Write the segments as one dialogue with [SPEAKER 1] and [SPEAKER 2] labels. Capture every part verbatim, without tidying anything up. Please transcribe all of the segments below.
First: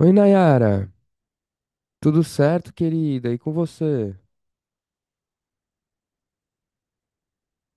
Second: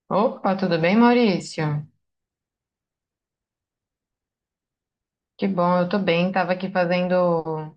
[SPEAKER 1] Oi,
[SPEAKER 2] Opa, tudo
[SPEAKER 1] Nayara.
[SPEAKER 2] bem, Maurício?
[SPEAKER 1] Tudo certo, querida? E com você?
[SPEAKER 2] Que bom, eu tô bem. Tava aqui fazendo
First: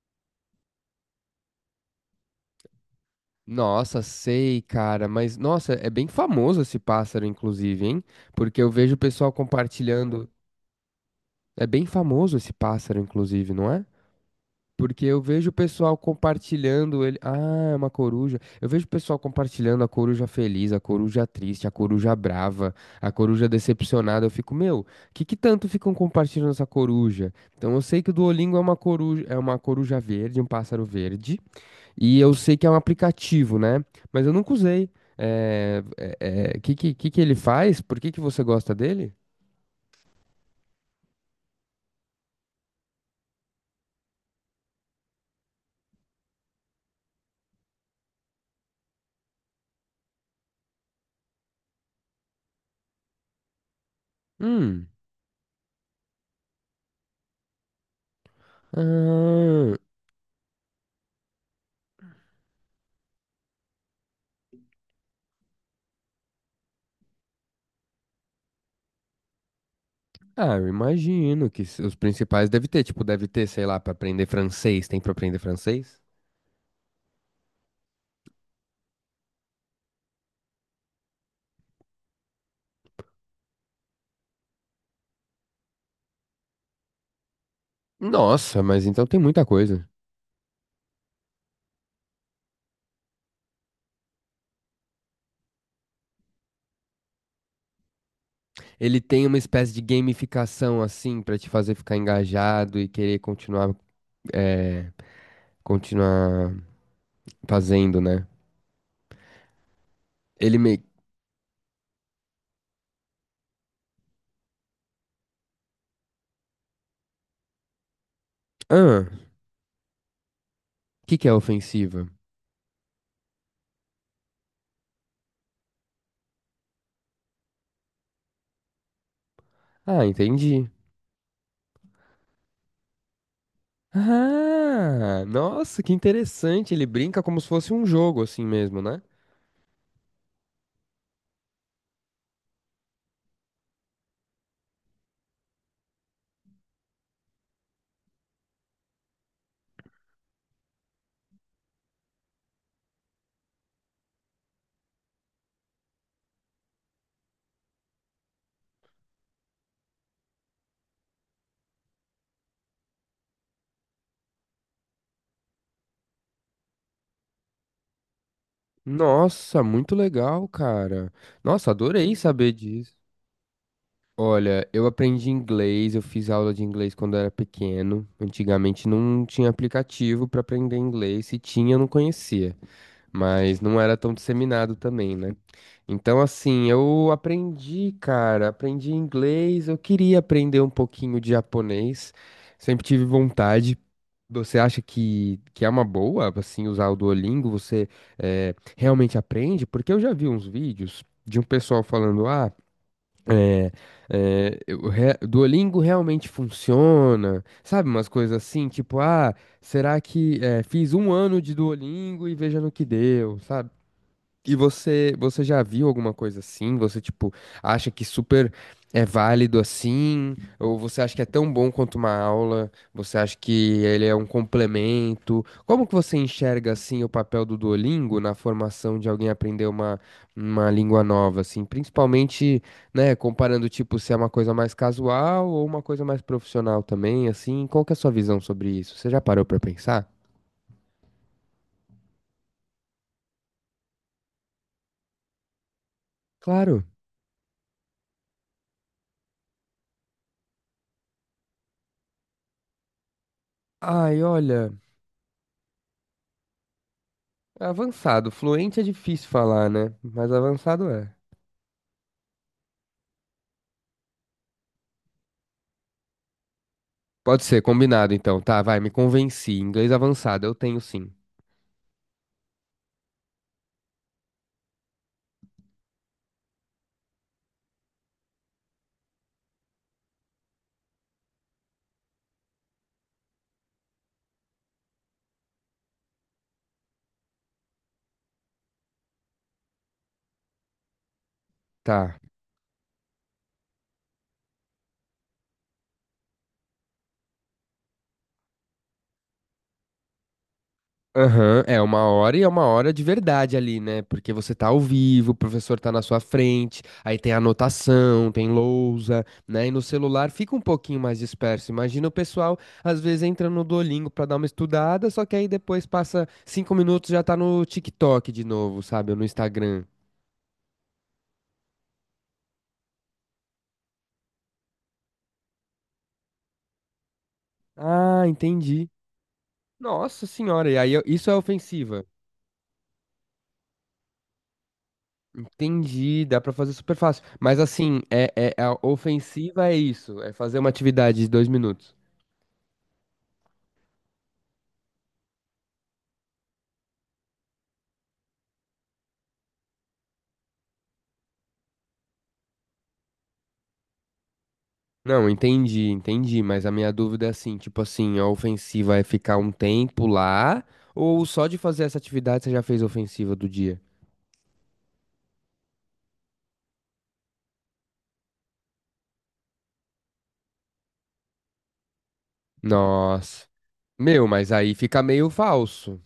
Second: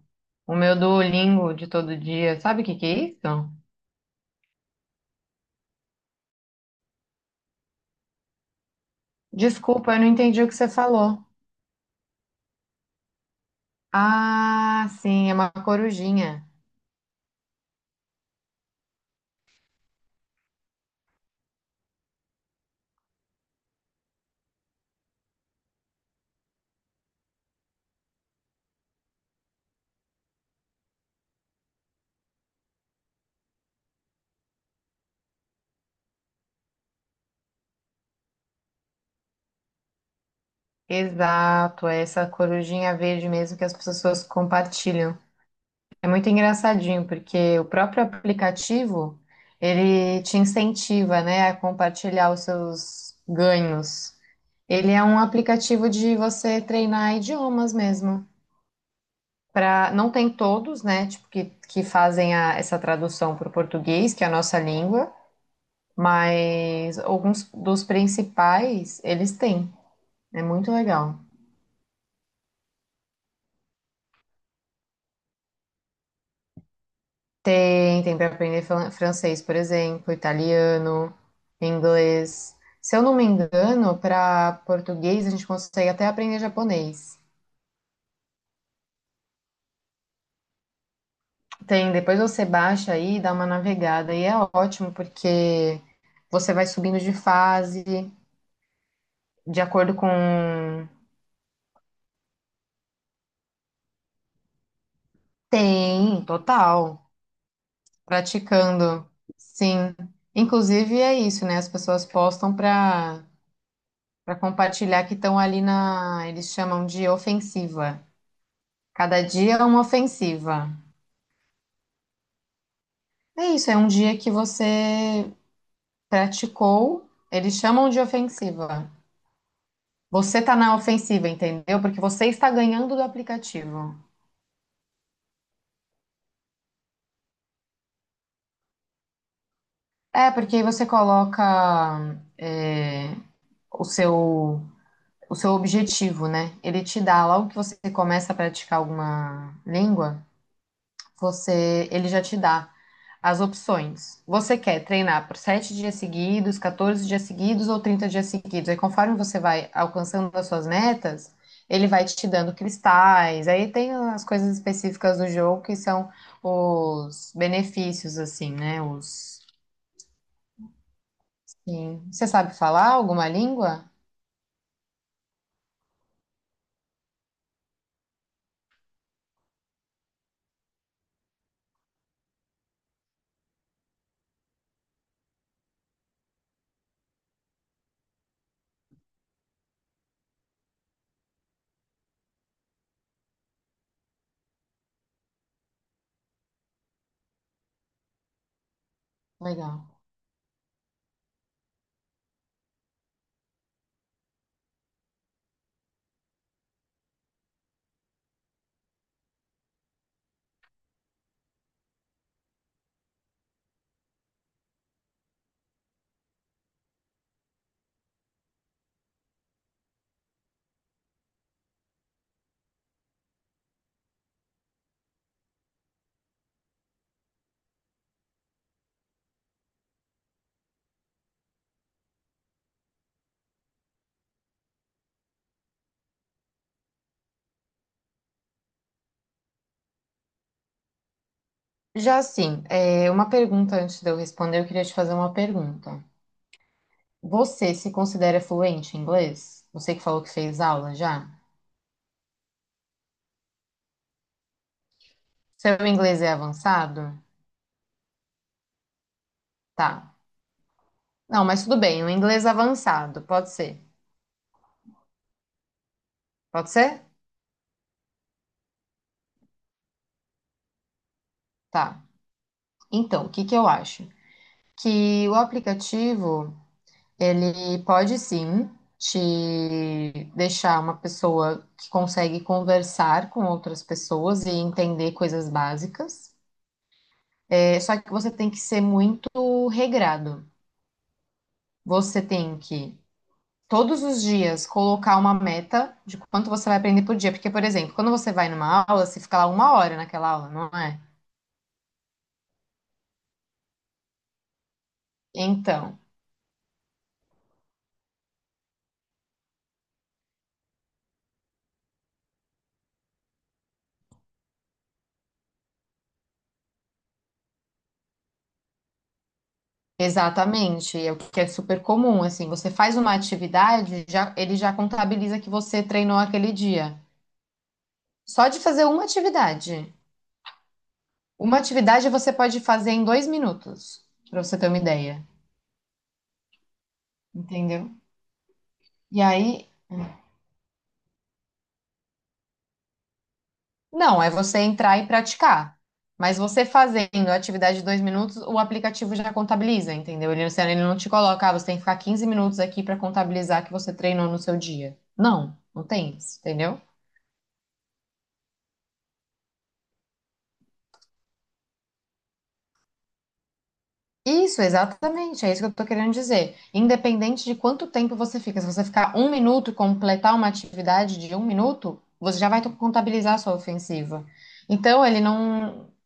[SPEAKER 2] o meu Duolingo de todo dia. Sabe o que que é isso?
[SPEAKER 1] Nossa, sei, cara, mas nossa, é bem famoso esse pássaro, inclusive, hein? Porque eu vejo o pessoal
[SPEAKER 2] Desculpa, eu não
[SPEAKER 1] compartilhando.
[SPEAKER 2] entendi o que você falou.
[SPEAKER 1] É bem famoso esse pássaro, inclusive, não é?
[SPEAKER 2] Ah,
[SPEAKER 1] Porque eu
[SPEAKER 2] sim, é
[SPEAKER 1] vejo
[SPEAKER 2] uma
[SPEAKER 1] o pessoal
[SPEAKER 2] corujinha.
[SPEAKER 1] compartilhando ele. Ah, é uma coruja. Eu vejo o pessoal compartilhando a coruja feliz, a coruja triste, a coruja brava, a coruja decepcionada. Eu fico, meu, que que tanto ficam compartilhando essa coruja? Então eu sei que o Duolingo é uma coruja, é uma coruja verde, um pássaro verde. E eu sei que é um aplicativo, né? Mas eu nunca usei. É, é, é, que, que, que que ele faz? Por que que você gosta dele?
[SPEAKER 2] Exato, é essa corujinha verde mesmo que as pessoas compartilham. É muito engraçadinho, porque o próprio aplicativo, ele te incentiva, né, a compartilhar os seus ganhos.
[SPEAKER 1] Hum.
[SPEAKER 2] Ele é um aplicativo de você treinar idiomas mesmo.
[SPEAKER 1] Ah,
[SPEAKER 2] Para não tem todos, né? Tipo que, que fazem a- essa tradução para o português, que é a nossa língua, mas alguns dos principais eles têm. É
[SPEAKER 1] ah, eu
[SPEAKER 2] muito legal.
[SPEAKER 1] imagino que s- os principais deve ter, tipo, deve ter, sei lá, para aprender francês, tem para aprender francês?
[SPEAKER 2] Tem, tem para aprender fran- francês, por exemplo, italiano, inglês. Se eu não me engano, para português a gente consegue até aprender japonês.
[SPEAKER 1] Nossa, mas então tem muita coisa.
[SPEAKER 2] Tem, depois você baixa aí e dá uma navegada e é ótimo porque você vai subindo de fase
[SPEAKER 1] Ele tem uma
[SPEAKER 2] de
[SPEAKER 1] espécie de
[SPEAKER 2] acordo com.
[SPEAKER 1] gamificação assim pra te fazer ficar engajado e querer continuar, é,
[SPEAKER 2] Tem,
[SPEAKER 1] continuar
[SPEAKER 2] total.
[SPEAKER 1] fazendo, né?
[SPEAKER 2] Praticando, sim.
[SPEAKER 1] Ele meio,
[SPEAKER 2] Inclusive é isso, né? As pessoas postam para para compartilhar que estão ali na, eles chamam de ofensiva.
[SPEAKER 1] ah,
[SPEAKER 2] Cada dia é uma ofensiva.
[SPEAKER 1] o que que é ofensiva?
[SPEAKER 2] É isso, é um dia que você praticou, eles chamam de ofensiva.
[SPEAKER 1] Ah,
[SPEAKER 2] Você tá
[SPEAKER 1] entendi.
[SPEAKER 2] na ofensiva, entendeu? Porque você está ganhando do aplicativo.
[SPEAKER 1] Ah, nossa, que interessante. Ele brinca como se fosse um jogo assim mesmo, né?
[SPEAKER 2] É, porque aí você coloca é, o seu o seu objetivo, né? Ele te dá, logo que você começa a praticar alguma língua, você, ele já te dá as opções. Você quer treinar por sete dias seguidos, quatorze dias seguidos ou trinta dias seguidos. Aí, conforme você vai alcançando as suas metas, ele vai te dando cristais. Aí tem as coisas específicas do jogo que são os benefícios, assim, né? Os.
[SPEAKER 1] Nossa, muito legal, cara. Nossa,
[SPEAKER 2] Sim.
[SPEAKER 1] adorei
[SPEAKER 2] Você
[SPEAKER 1] saber
[SPEAKER 2] sabe falar
[SPEAKER 1] disso.
[SPEAKER 2] alguma língua?
[SPEAKER 1] Olha, eu aprendi inglês, eu fiz aula de inglês quando eu era pequeno. Antigamente não tinha aplicativo pra aprender inglês, se tinha, eu não conhecia. Mas não era tão disseminado também, né? Então, assim, eu aprendi, cara, aprendi inglês, eu queria aprender um pouquinho de japonês, sempre tive vontade. Você acha que, que é uma boa, assim, usar o Duolingo? Você eh, realmente aprende?
[SPEAKER 2] Legal.
[SPEAKER 1] Porque eu já vi uns vídeos de um pessoal falando, ah. É, é, eu re- Duolingo realmente funciona, sabe? Umas coisas assim, tipo, ah, será que é, fiz um ano de Duolingo e veja no que deu, sabe? E você, você já viu alguma coisa assim? Você, tipo, acha que super é válido assim? Ou você acha que é tão bom quanto uma aula? Você acha que ele é um complemento? Como que você enxerga, assim, o papel do Duolingo na formação de alguém aprender uma, uma língua nova, assim? Principalmente, né, comparando, tipo, se é uma coisa mais casual ou uma coisa mais profissional também, assim? Qual que é a sua visão sobre isso? Você já parou pra pensar?
[SPEAKER 2] Já assim, é, uma pergunta antes de eu responder, eu queria te fazer uma pergunta.
[SPEAKER 1] Claro.
[SPEAKER 2] Você se considera fluente em inglês? Você que falou que fez aula já?
[SPEAKER 1] Ai, olha.
[SPEAKER 2] Seu inglês é avançado?
[SPEAKER 1] Avançado. Fluente é difícil falar, né?
[SPEAKER 2] Tá.
[SPEAKER 1] Mas avançado é.
[SPEAKER 2] Não, mas tudo bem, um inglês avançado, pode ser. Pode ser?
[SPEAKER 1] Pode ser, combinado então. Tá, vai, me convenci. Inglês avançado, eu tenho sim.
[SPEAKER 2] Tá. Então, o que que eu acho? Que o aplicativo, ele pode sim te deixar uma pessoa que consegue conversar com outras pessoas e entender coisas básicas. É só que você tem que ser muito regrado.
[SPEAKER 1] Tá.
[SPEAKER 2] Você tem que todos os dias colocar uma meta de quanto você vai aprender por dia. Porque, por exemplo, quando você vai numa aula, você fica lá uma hora naquela aula, não é?
[SPEAKER 1] Aham, é uma hora e é uma hora de verdade ali, né? Porque você tá ao vivo, o professor tá
[SPEAKER 2] Então,
[SPEAKER 1] na sua frente, aí tem anotação, tem lousa, né? E no celular fica um pouquinho mais disperso. Imagina o pessoal, às vezes, entra no Duolingo pra dar uma estudada, só que aí depois passa cinco minutos já tá no TikTok de novo, sabe? Ou no Instagram.
[SPEAKER 2] exatamente, é o que é super comum, assim, você faz uma atividade, já, ele já contabiliza que você treinou aquele dia.
[SPEAKER 1] Ah,
[SPEAKER 2] Só de fazer
[SPEAKER 1] entendi.
[SPEAKER 2] uma atividade.
[SPEAKER 1] Nossa senhora, e aí eu- isso é
[SPEAKER 2] Uma
[SPEAKER 1] ofensiva.
[SPEAKER 2] atividade você pode fazer em dois minutos, para você ter uma ideia,
[SPEAKER 1] Entendi, dá pra fazer super fácil. Mas
[SPEAKER 2] entendeu?
[SPEAKER 1] assim, é, é a
[SPEAKER 2] E
[SPEAKER 1] ofensiva
[SPEAKER 2] aí.
[SPEAKER 1] é isso, é fazer uma atividade de dois minutos.
[SPEAKER 2] Não, é você entrar e praticar. Mas você fazendo a atividade de dois minutos, o aplicativo já contabiliza, entendeu? Ele, você- ele não te coloca, ah, você tem que ficar quinze minutos aqui para contabilizar que você treinou no seu dia.
[SPEAKER 1] Não,
[SPEAKER 2] Não, não
[SPEAKER 1] entendi,
[SPEAKER 2] tem isso,
[SPEAKER 1] entendi, mas a
[SPEAKER 2] entendeu?
[SPEAKER 1] minha dúvida é assim, tipo assim, a ofensiva é ficar um tempo lá, ou só de fazer essa atividade você já fez a ofensiva do dia?
[SPEAKER 2] Isso, exatamente, é isso que eu tô querendo dizer. Independente de quanto tempo você fica, se você ficar um minuto e completar uma atividade de um minuto, você já vai to- contabilizar a
[SPEAKER 1] Nossa.
[SPEAKER 2] sua ofensiva.
[SPEAKER 1] Meu, mas aí fica
[SPEAKER 2] Então, ele
[SPEAKER 1] meio
[SPEAKER 2] não.
[SPEAKER 1] falso.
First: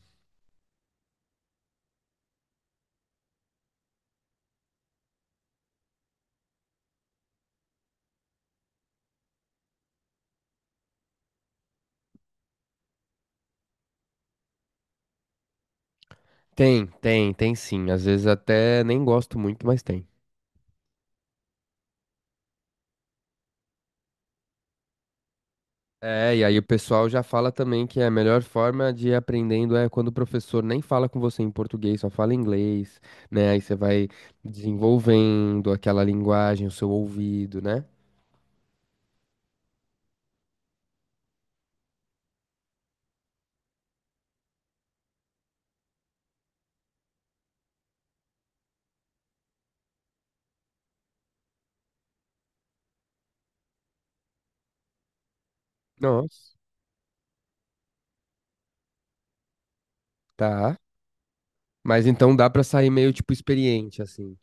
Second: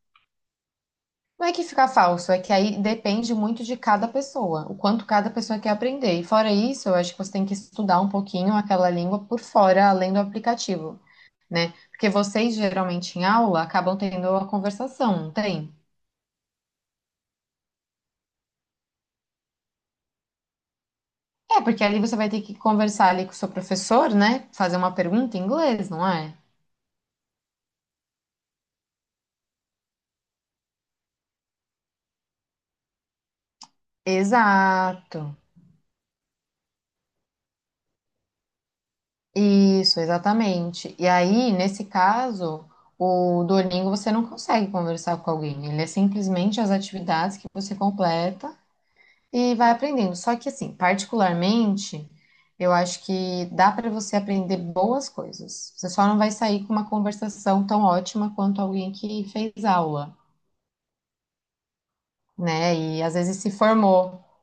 [SPEAKER 2] Não é que fica falso, é que aí depende muito de cada pessoa, o quanto cada pessoa quer aprender. E fora isso, eu acho que você tem que estudar um pouquinho aquela língua por fora, além do aplicativo, né? Porque vocês geralmente em aula acabam tendo a conversação, não tem?
[SPEAKER 1] Tem, tem, tem sim. Às vezes até nem gosto muito, mas tem.
[SPEAKER 2] É, porque ali você vai ter que conversar ali com o seu professor, né? Fazer uma pergunta em inglês, não
[SPEAKER 1] É,
[SPEAKER 2] é?
[SPEAKER 1] e aí o pessoal já fala também que a melhor forma de ir aprendendo é quando o professor nem fala com você em português, só fala inglês, né? Aí você vai
[SPEAKER 2] Exato.
[SPEAKER 1] desenvolvendo aquela linguagem, o seu ouvido, né?
[SPEAKER 2] Isso, exatamente. E aí, nesse caso, o Duolingo você não consegue conversar com alguém. Ele é simplesmente as atividades que você completa e vai aprendendo. Só que, assim, particularmente, eu acho que dá para você aprender boas coisas. Você só não vai
[SPEAKER 1] Nossa,
[SPEAKER 2] sair com uma conversação tão ótima quanto alguém que fez aula,
[SPEAKER 1] tá. Mas então dá pra
[SPEAKER 2] né?
[SPEAKER 1] sair
[SPEAKER 2] E
[SPEAKER 1] meio
[SPEAKER 2] às
[SPEAKER 1] tipo
[SPEAKER 2] vezes se
[SPEAKER 1] experiente,
[SPEAKER 2] formou.
[SPEAKER 1] assim.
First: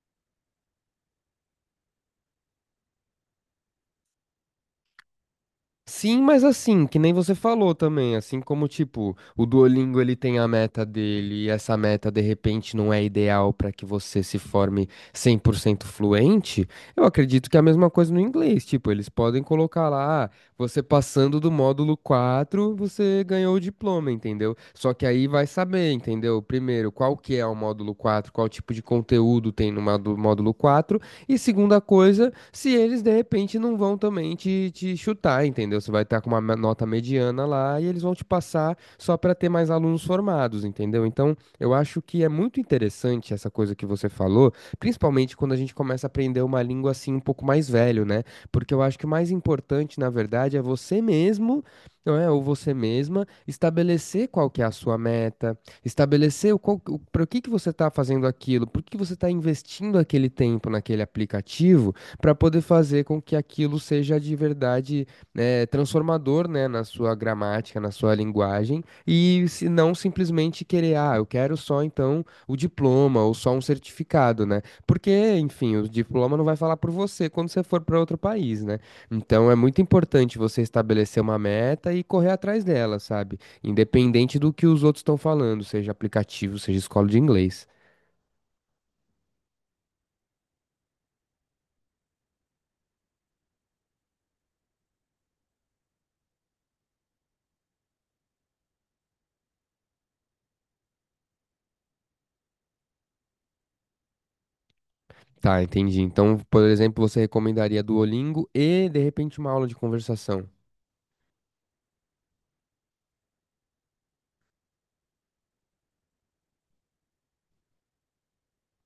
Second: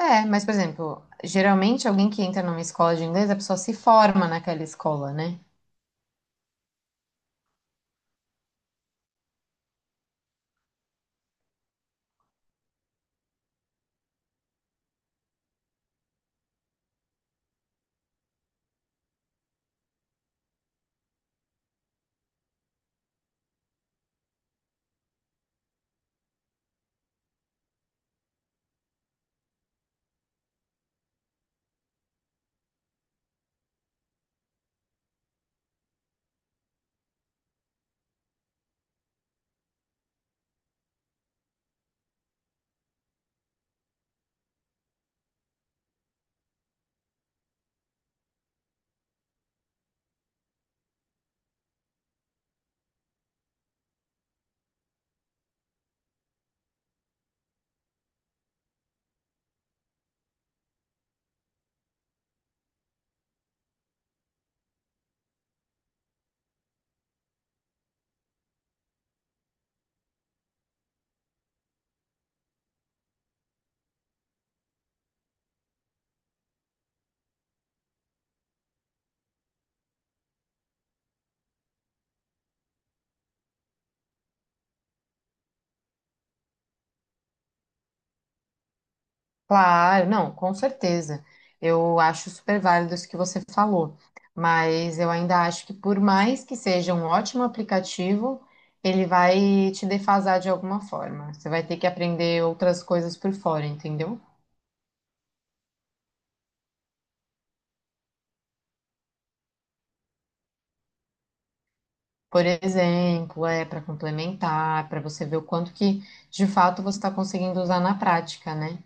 [SPEAKER 2] É, mas, por exemplo, geralmente alguém que entra numa escola de inglês, a pessoa se forma naquela escola, né?
[SPEAKER 1] Sim, mas assim, que nem você falou também, assim como, tipo, o Duolingo ele tem a meta dele e essa meta de repente não é ideal para que você se forme cem por cento fluente, eu acredito que é a mesma coisa no inglês, tipo, eles podem colocar lá, ah, você passando do módulo quatro você ganhou o diploma, entendeu? Só que aí vai saber, entendeu? Primeiro, qual que é o módulo quatro, qual tipo de conteúdo tem no módulo módulo quatro, e segunda coisa, se eles de repente não vão também te, te chutar, entendeu? Você vai estar com uma me- nota mediana lá e eles vão te passar só para ter mais alunos formados, entendeu? Então, eu acho que é muito interessante essa coisa que você falou, principalmente quando a gente começa a aprender uma língua assim um pouco mais velho, né? Porque eu acho que o mais importante, na verdade, é você mesmo, não é? Ou você mesma estabelecer qual que é a sua meta, estabelecer o qual, o, para que que você está fazendo aquilo, por que que você está investindo aquele tempo naquele aplicativo para poder fazer com que aquilo seja de verdade eh, transformador, né, na sua gramática, na sua linguagem, e se não simplesmente querer, ah, eu quero só então o diploma ou só um certificado, né? Porque, enfim, o diploma não vai falar por você quando você for para outro país, né? Então é muito importante você estabelecer uma meta e correr atrás dela, sabe? Independente do que os outros estão falando, seja aplicativo, seja escola de inglês.
[SPEAKER 2] Claro, não, com certeza. Eu acho super válido isso que você falou, mas eu ainda acho que por mais que seja um ótimo aplicativo, ele vai te defasar de alguma forma. Você vai ter que aprender outras coisas por fora, entendeu?
[SPEAKER 1] Tá, entendi. Então, por exemplo, você recomendaria Duolingo e, de repente, uma aula de conversação.
[SPEAKER 2] Por exemplo, é para complementar, para você ver o quanto que de fato você está conseguindo usar na prática, né?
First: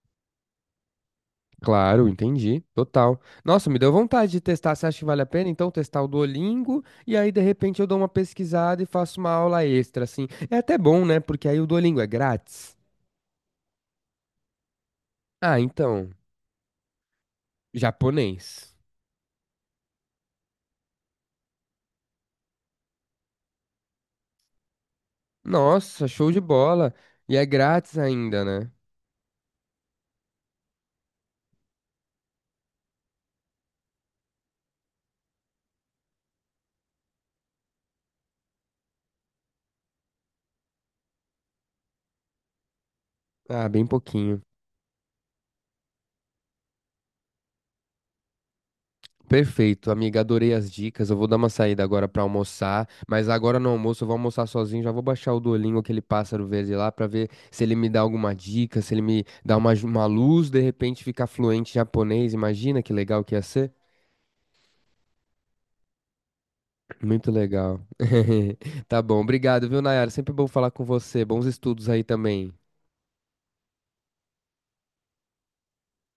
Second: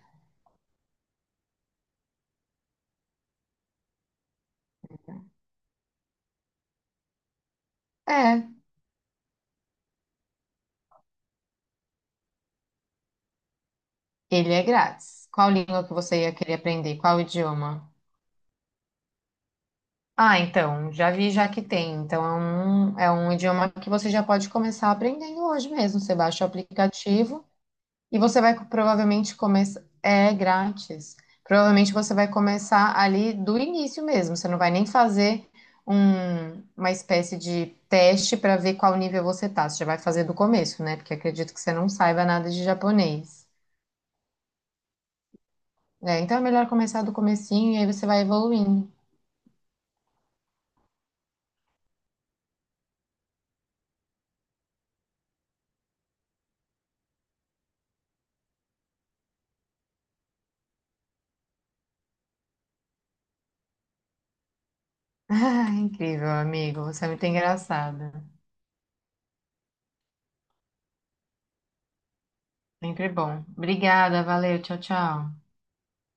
[SPEAKER 1] Claro, entendi. Total. Nossa, me deu vontade de testar. Você acha que vale a pena, então, testar o Duolingo? E aí, de repente, eu dou uma
[SPEAKER 2] É,
[SPEAKER 1] pesquisada e faço uma aula extra, assim. É até bom, né? Porque aí o Duolingo é grátis.
[SPEAKER 2] ele é grátis. Qual
[SPEAKER 1] Ah,
[SPEAKER 2] língua que
[SPEAKER 1] então.
[SPEAKER 2] você ia querer aprender? Qual idioma?
[SPEAKER 1] Japonês.
[SPEAKER 2] Ah, então, já vi já que tem. Então, é um, é um idioma que você já pode começar aprendendo hoje mesmo.
[SPEAKER 1] Nossa,
[SPEAKER 2] Você
[SPEAKER 1] show de
[SPEAKER 2] baixa o
[SPEAKER 1] bola. E é
[SPEAKER 2] aplicativo
[SPEAKER 1] grátis
[SPEAKER 2] e você
[SPEAKER 1] ainda,
[SPEAKER 2] vai co-
[SPEAKER 1] né?
[SPEAKER 2] provavelmente começar. É grátis. Provavelmente você vai começar ali do início mesmo. Você não vai nem fazer um- uma espécie de teste para ver qual nível você tá. Você já vai fazer do começo, né? Porque acredito que você não saiba nada de japonês.
[SPEAKER 1] Ah, bem pouquinho.
[SPEAKER 2] É, então é melhor começar do comecinho e aí você vai evoluindo.
[SPEAKER 1] Perfeito, amiga, adorei as dicas. Eu vou dar uma saída agora pra almoçar, mas agora no almoço eu vou almoçar sozinho, já vou baixar o Duolingo, aquele pássaro verde lá, pra ver se ele me dá alguma dica, se ele me dá uma, ju- uma luz, de repente ficar fluente em japonês. Imagina que legal que ia ser.
[SPEAKER 2] Ah, incrível, amigo. Você é muito
[SPEAKER 1] Muito legal.
[SPEAKER 2] engraçado.
[SPEAKER 1] Tá bom, obrigado, viu, Nayara? Sempre bom falar com você. Bons estudos aí também.
[SPEAKER 2] Sempre bom. Obrigada, valeu, tchau, tchau.